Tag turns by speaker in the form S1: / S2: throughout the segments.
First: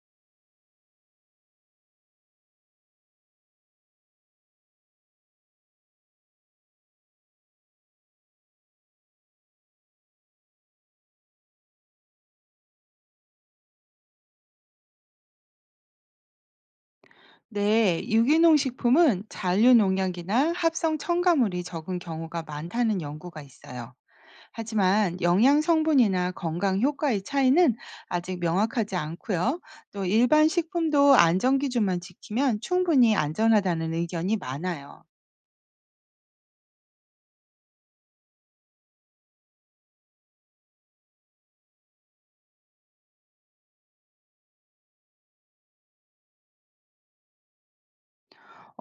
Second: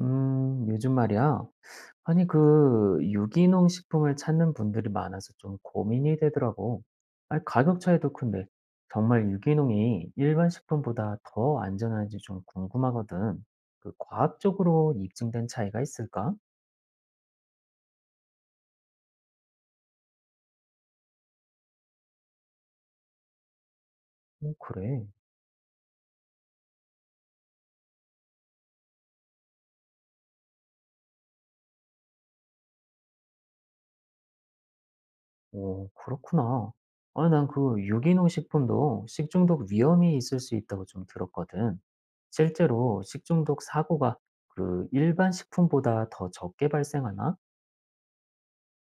S1: 요즘 말이야. 아니, 그, 유기농 식품을 찾는 분들이 많아서 좀 고민이 되더라고. 아니, 가격 차이도 큰데, 정말 유기농이 일반 식품보다 더 안전한지 좀 궁금하거든. 그, 과학적으로 입증된 차이가 있을까?
S2: 네, 유기농 식품은 잔류 농약이나 합성 첨가물이 적은 경우가 많다는 연구가 있어요.
S1: 오, 그래.
S2: 하지만 영양 성분이나 건강 효과의 차이는 아직 명확하지 않고요. 또 일반 식품도 안전 기준만 지키면 충분히 안전하다는 의견이 많아요.
S1: 오, 그렇구나. 아니, 난 그 유기농 식품도 식중독 위험이 있을 수 있다고 좀 들었거든. 실제로 식중독 사고가 그 일반 식품보다 더 적게 발생하나?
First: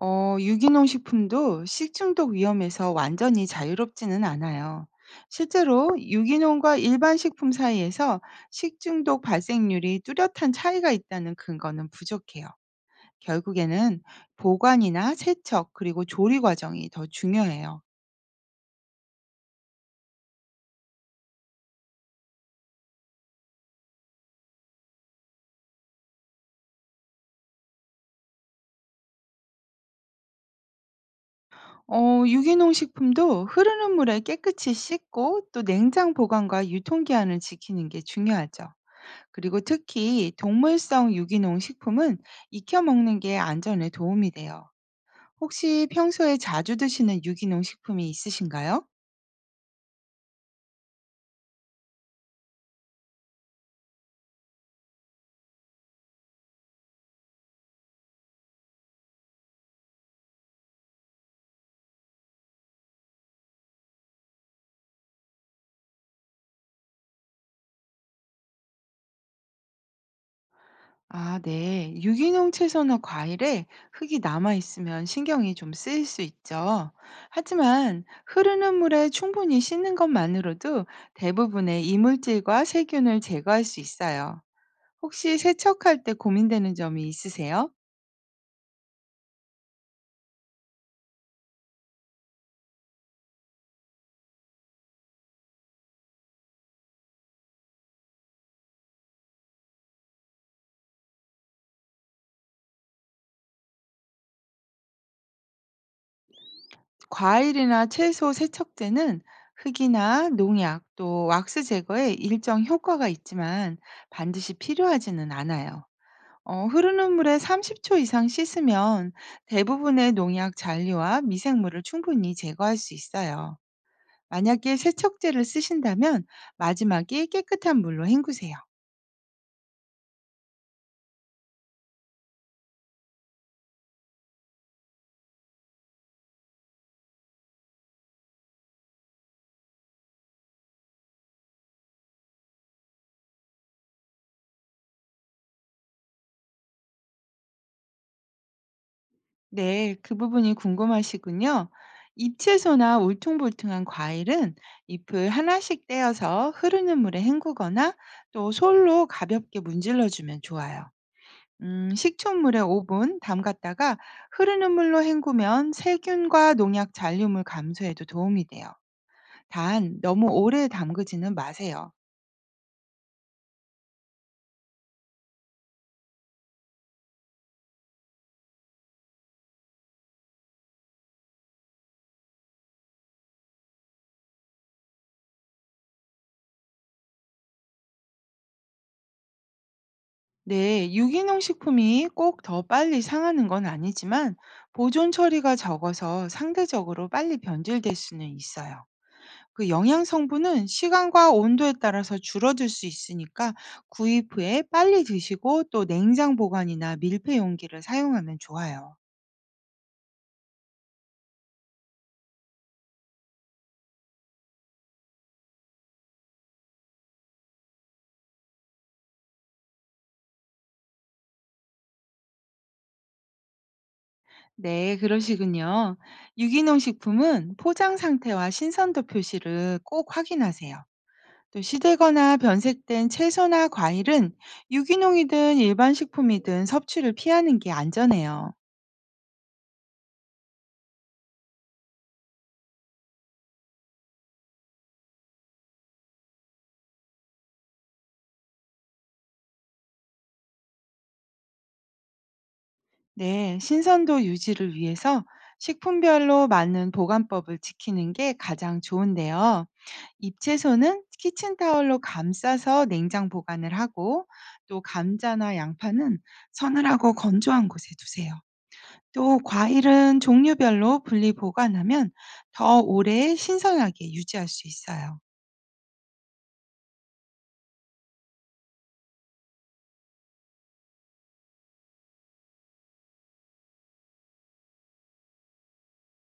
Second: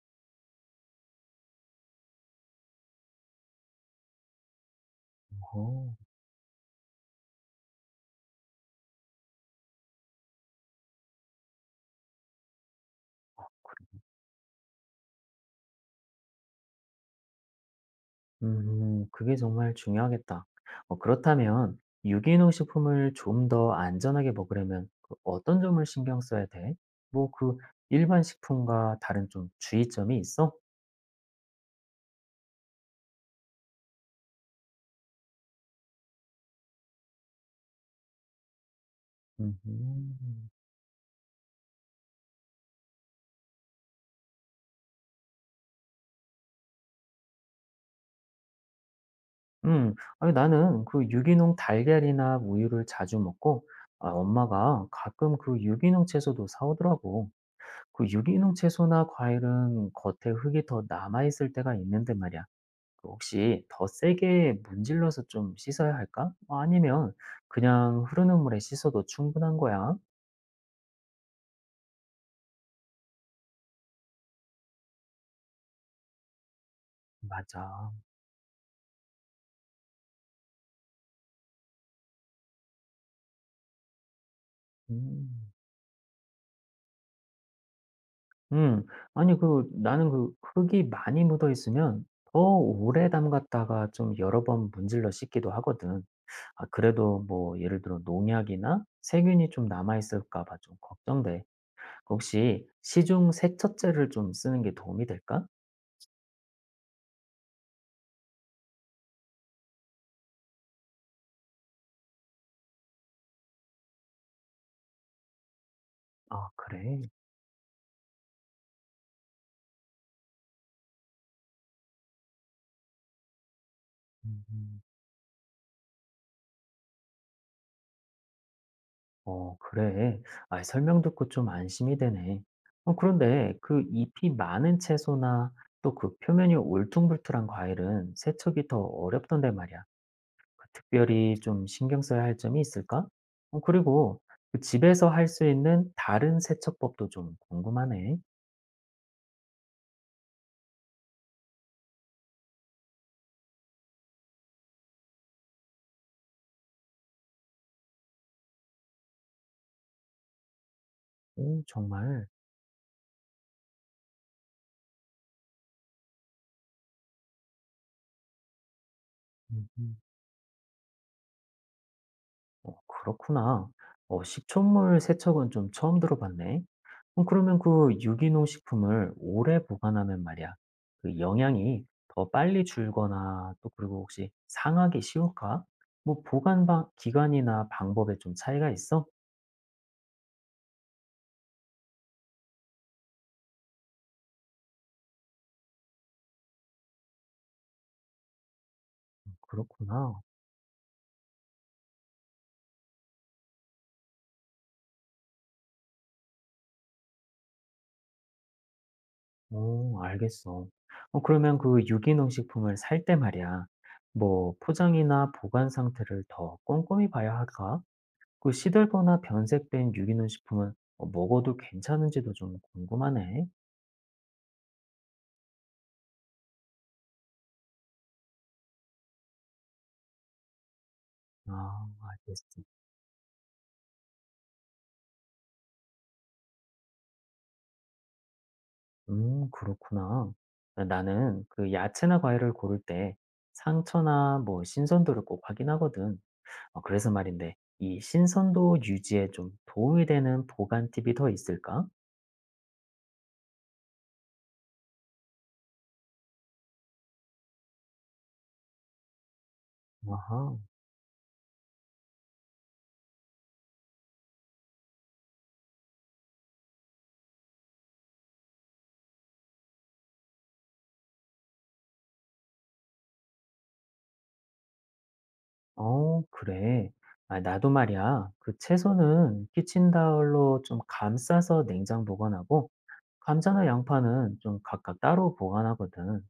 S2: 유기농 식품도 식중독 위험에서 완전히 자유롭지는 않아요. 실제로
S1: 오.
S2: 유기농과 일반 식품 사이에서 식중독 발생률이 뚜렷한 차이가 있다는 근거는 부족해요. 결국에는 보관이나 세척, 그리고 조리 과정이 더 중요해요.
S1: 그게 정말 중요하겠다. 어, 그렇다면 유기농 식품을 좀 더 안전하게 먹으려면 그 어떤 점을 신경 써야 돼? 뭐 그 일반 식품과 다른 좀 주의점이 있어?
S2: 유기농 식품도 흐르는 물에 깨끗이 씻고 또 냉장 보관과 유통기한을 지키는 게 중요하죠. 그리고
S1: 음,
S2: 특히 동물성 유기농 식품은 익혀 먹는 게 안전에 도움이 돼요. 혹시 평소에 자주 드시는 유기농 식품이 있으신가요?
S1: 음, 아니, 나는 그 유기농 달걀이나 우유를 자주 먹고 아, 엄마가 가끔 그 유기농 채소도 사오더라고. 그 유기농 채소나 과일은 겉에 흙이 더 남아있을 때가 있는데 말이야. 그 혹시 더 세게 문질러서 좀 씻어야 할까? 아니면 그냥 흐르는 물에 씻어도 충분한 거야?
S2: 아, 네. 유기농 채소나 과일에 흙이 남아 있으면 신경이 좀 쓰일 수 있죠.
S1: 맞아.
S2: 하지만 흐르는 물에 충분히 씻는 것만으로도 대부분의 이물질과 세균을 제거할 수 있어요. 혹시
S1: 음.
S2: 세척할 때 고민되는 점이 있으세요?
S1: 음. 아니 그 나는 그 흙이 많이 묻어 있으면 더 오래 담갔다가 좀 여러 번 문질러 씻기도 하거든. 아 그래도 뭐 예를 들어 농약이나 세균이 좀 남아 있을까 봐 좀 걱정돼. 혹시 시중 세척제를 좀 쓰는 게 도움이 될까?
S2: 과일이나 채소 세척제는 흙이나 농약 또 왁스 제거에 일정 효과가 있지만 반드시 필요하지는 않아요.
S1: 아, 그래.
S2: 흐르는 물에 30초 이상 씻으면 대부분의 농약 잔류와 미생물을 충분히 제거할 수 있어요.
S1: 음.
S2: 만약에
S1: 음.
S2: 세척제를 쓰신다면 마지막에 깨끗한 물로 헹구세요.
S1: 어, 그래. 아, 설명 듣고 좀 안심이 되네. 어, 그런데 그 잎이 많은 채소나 또 그 표면이 울퉁불퉁한 과일은 세척이 더 어렵던데 말이야. 그 특별히 좀 신경 써야 할 점이 있을까? 어, 그리고 그 집에서 할 수 있는 다른 세척법도 좀 궁금하네.
S2: 네, 그 부분이 궁금하시군요. 잎채소나 울퉁불퉁한 과일은 잎을 하나씩 떼어서 흐르는 물에 헹구거나 또 솔로 가볍게 문질러주면 좋아요.
S1: 오, 정말.
S2: 식초물에 5분 담갔다가 흐르는 물로 헹구면 세균과 농약 잔류물 감소에도 도움이 돼요.
S1: 음,
S2: 단,
S1: 음.
S2: 너무 오래 담그지는 마세요.
S1: 어, 그렇구나. 어, 식초물 세척은 좀 처음 들어봤네. 그러면 그 유기농 식품을 오래 보관하면 말이야. 그 영양이 더 빨리 줄거나 또 그리고 혹시 상하기 쉬울까? 뭐 보관 방, 기간이나 방법에 좀 차이가 있어?
S2: 네, 유기농 식품이 꼭 더 빨리 상하는 건 아니지만 보존 처리가 적어서 상대적으로 빨리 변질될 수는 있어요. 그 영양
S1: 그렇구나.
S2: 성분은 시간과 온도에 따라서 줄어들 수 있으니까 구입 후에 빨리 드시고 또 냉장 보관이나 밀폐 용기를 사용하면 좋아요.
S1: 오, 알겠어. 어, 그러면 그 유기농 식품을 살 때 말이야. 뭐 포장이나 보관 상태를 더 꼼꼼히 봐야 할까? 그 시들거나 변색된 유기농 식품은 먹어도 괜찮은지도 좀 궁금하네.
S2: 네, 그러시군요. 유기농 식품은 포장 상태와 신선도 표시를 꼭 확인하세요. 또
S1: 아,
S2: 시들거나
S1: 알겠어.
S2: 변색된 채소나 과일은 유기농이든 일반 식품이든 섭취를 피하는 게 안전해요.
S1: 그렇구나. 아, 나는 그 야채나 과일을 고를 때 상처나 뭐 신선도를 꼭 확인하거든. 어, 그래서 말인데, 이 신선도 유지에 좀 도움이 되는 보관 팁이 더 있을까?
S2: 네, 신선도 유지를 위해서 식품별로 맞는 보관법을 지키는 게 가장 좋은데요.
S1: 아하,
S2: 잎채소는 키친타올로 감싸서 냉장 보관을 하고 또 감자나 양파는 서늘하고 건조한 곳에 두세요. 또 과일은 종류별로 분리 보관하면 더 오래 신선하게 유지할 수 있어요.
S1: 어, 그래. 아, 나도 말이야. 그 채소는 키친타올로 좀 감싸서 냉장 보관하고, 감자나 양파는 좀 각각 따로 보관하거든.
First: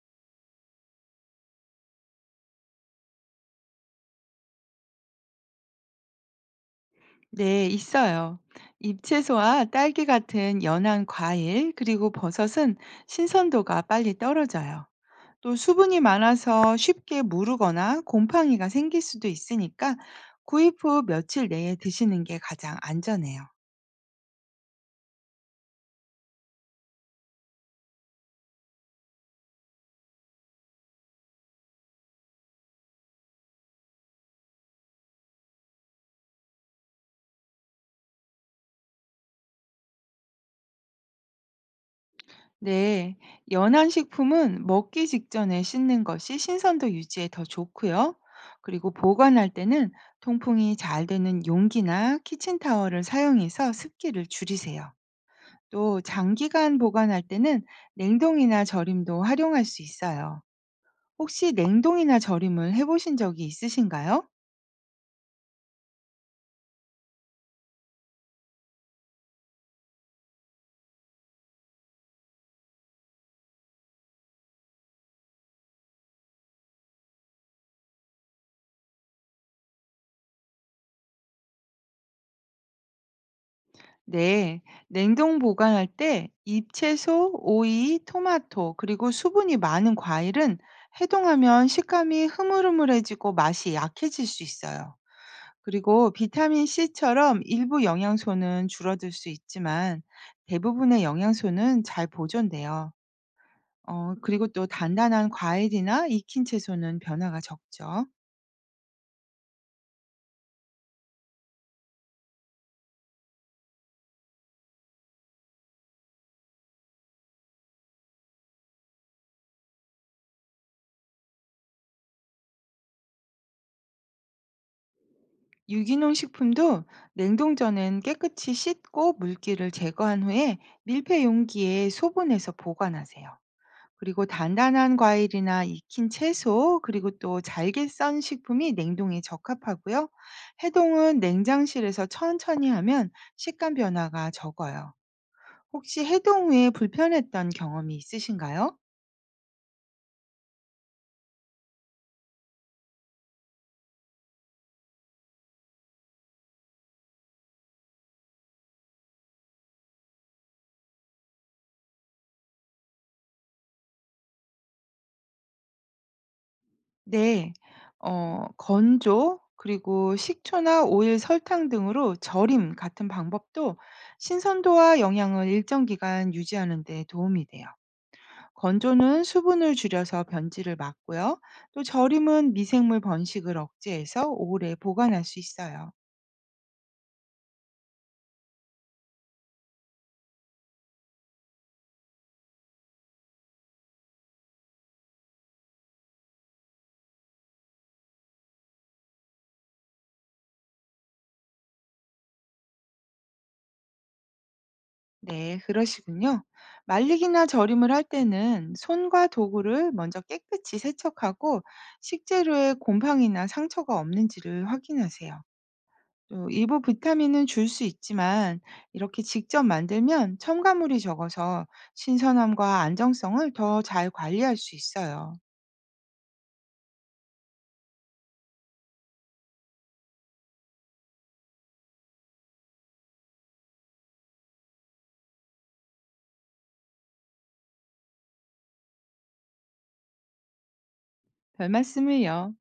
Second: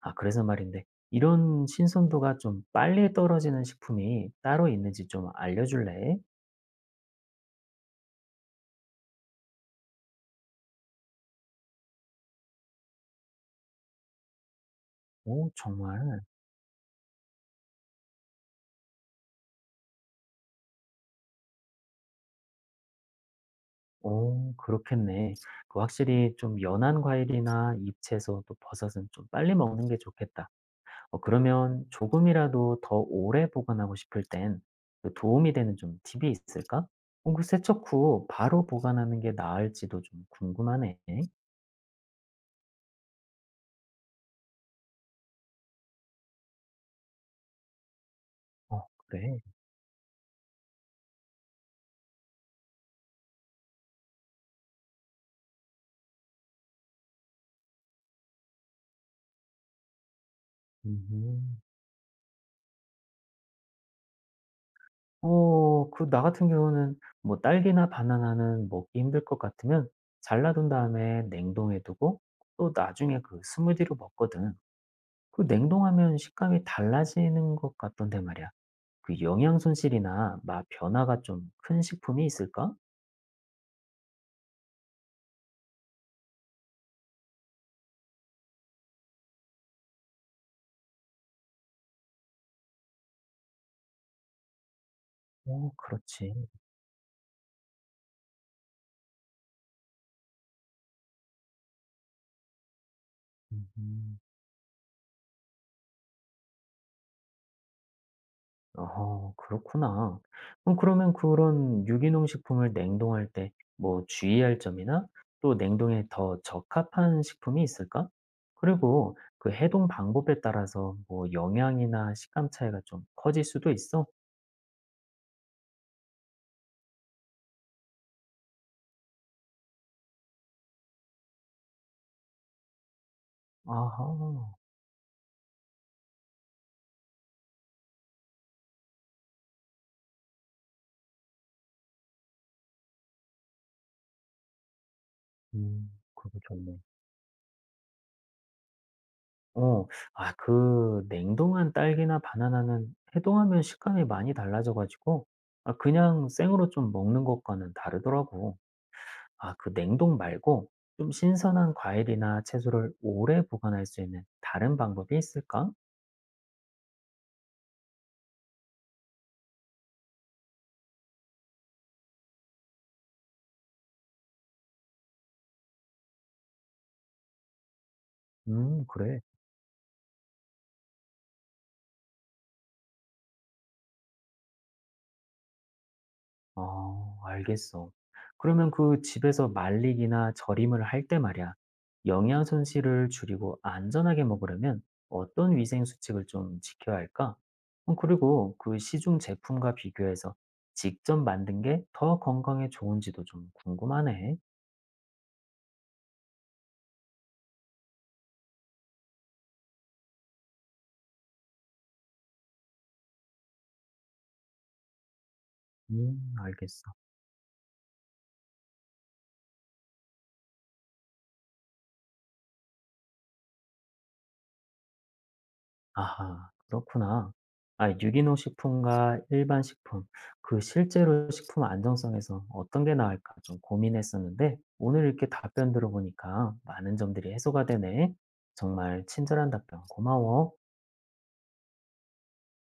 S1: 아, 그래서 말인데, 이런 신선도가 좀 빨리 떨어지는 식품이 따로 있는지 좀 알려줄래?
S2: 네, 있어요. 잎채소와 딸기 같은 연한 과일, 그리고 버섯은 신선도가 빨리 떨어져요.
S1: 오,
S2: 또 수분이
S1: 정말.
S2: 많아서 쉽게 무르거나 곰팡이가 생길 수도 있으니까 구입 후 며칠 내에 드시는 게 가장 안전해요.
S1: 오, 그렇겠네. 그 확실히 좀 연한 과일이나 잎채소 또 버섯은 좀 빨리 먹는 게 좋겠다. 어, 그러면 조금이라도 더 오래 보관하고 싶을 땐그 도움이 되는 좀 팁이 있을까? 어, 그 세척 후 바로 보관하는 게 나을지도 좀 궁금하네.
S2: 네, 연한 식품은 먹기 직전에 씻는 것이 신선도 유지에 더 좋고요.
S1: 어,
S2: 그리고
S1: 그래.
S2: 보관할 때는 통풍이 잘 되는 용기나 키친타월을 사용해서 습기를 줄이세요. 또 장기간 보관할 때는 냉동이나 절임도 활용할 수 있어요. 혹시
S1: 음.
S2: 냉동이나 절임을 해보신 적이 있으신가요?
S1: 어 그 나 같은 경우는 뭐 딸기나 바나나는 먹기 힘들 것 같으면 잘라둔 다음에 냉동해 두고 또 나중에 그 스무디로 먹거든. 그 냉동하면 식감이 달라지는 것 같던데 말이야. 그 영양 손실이나 맛 변화가 좀 큰 식품이 있을까?
S2: 네, 냉동 보관할 때 잎채소, 오이, 토마토, 그리고 수분이 많은 과일은 해동하면 식감이 흐물흐물해지고 맛이 약해질 수 있어요.
S1: 어,
S2: 그리고
S1: 그렇지.
S2: 비타민 C처럼 일부 영양소는 줄어들 수 있지만 대부분의 영양소는 잘 보존돼요.
S1: 음.
S2: 그리고 또 단단한 과일이나 익힌 채소는 변화가 적죠.
S1: 아 그렇구나. 그럼 그러면 그런 유기농 식품을 냉동할 때 뭐 주의할 점이나 또 냉동에 더 적합한 식품이 있을까? 그리고 그 해동 방법에 따라서 뭐 영양이나 식감 차이가 좀 커질 수도 있어?
S2: 유기농 식품도 냉동 전엔 깨끗이 씻고 물기를 제거한 후에 밀폐 용기에 소분해서 보관하세요. 그리고
S1: 아하.
S2: 단단한 과일이나 익힌 채소, 그리고 또 잘게 썬 식품이 냉동에 적합하고요. 해동은 냉장실에서 천천히 하면 식감 변화가 적어요. 혹시
S1: 그거
S2: 해동 후에
S1: 좋네.
S2: 불편했던 경험이 있으신가요?
S1: 어, 아, 그 냉동한 딸기나 바나나는 해동하면 식감이 많이 달라져가지고, 아, 그냥 생으로 좀 먹는 것과는 다르더라고. 아, 그 냉동 말고 좀 신선한 과일이나 채소를 오래 보관할 수 있는 다른 방법이 있을까?
S2: 네. 건조 그리고 식초나 오일, 설탕 등으로 절임 같은 방법도 신선도와 영양을 일정 기간 유지하는 데 도움이 돼요.
S1: 그래.
S2: 건조는 수분을 줄여서 변질을 막고요. 또 절임은 미생물 번식을 억제해서 오래 보관할 수 있어요.
S1: 어, 알겠어. 그러면 그 집에서 말리기나 절임을 할 때 말이야. 영양 손실을 줄이고 안전하게 먹으려면 어떤 위생 수칙을 좀 지켜야 할까? 어, 그리고 그 시중 제품과 비교해서 직접 만든 게 더 건강에 좋은지도 좀 궁금하네.
S2: 네, 그러시군요. 말리기나 절임을 할 때는 손과 도구를 먼저 깨끗이 세척하고 식재료에 곰팡이나 상처가 없는지를 확인하세요. 또 일부
S1: 알겠어.
S2: 비타민은 줄 수 있지만 이렇게 직접 만들면 첨가물이 적어서 신선함과 안정성을 더 잘 관리할 수 있어요.
S1: 아하, 그렇구나. 아, 유기농 식품과 일반 식품, 그 실제로 식품 안정성에서 어떤 게 나을까 좀 고민했었는데, 오늘 이렇게 답변 들어보니까 많은 점들이 해소가 되네. 정말 친절한 답변 고마워.
S2: 별 말씀을요.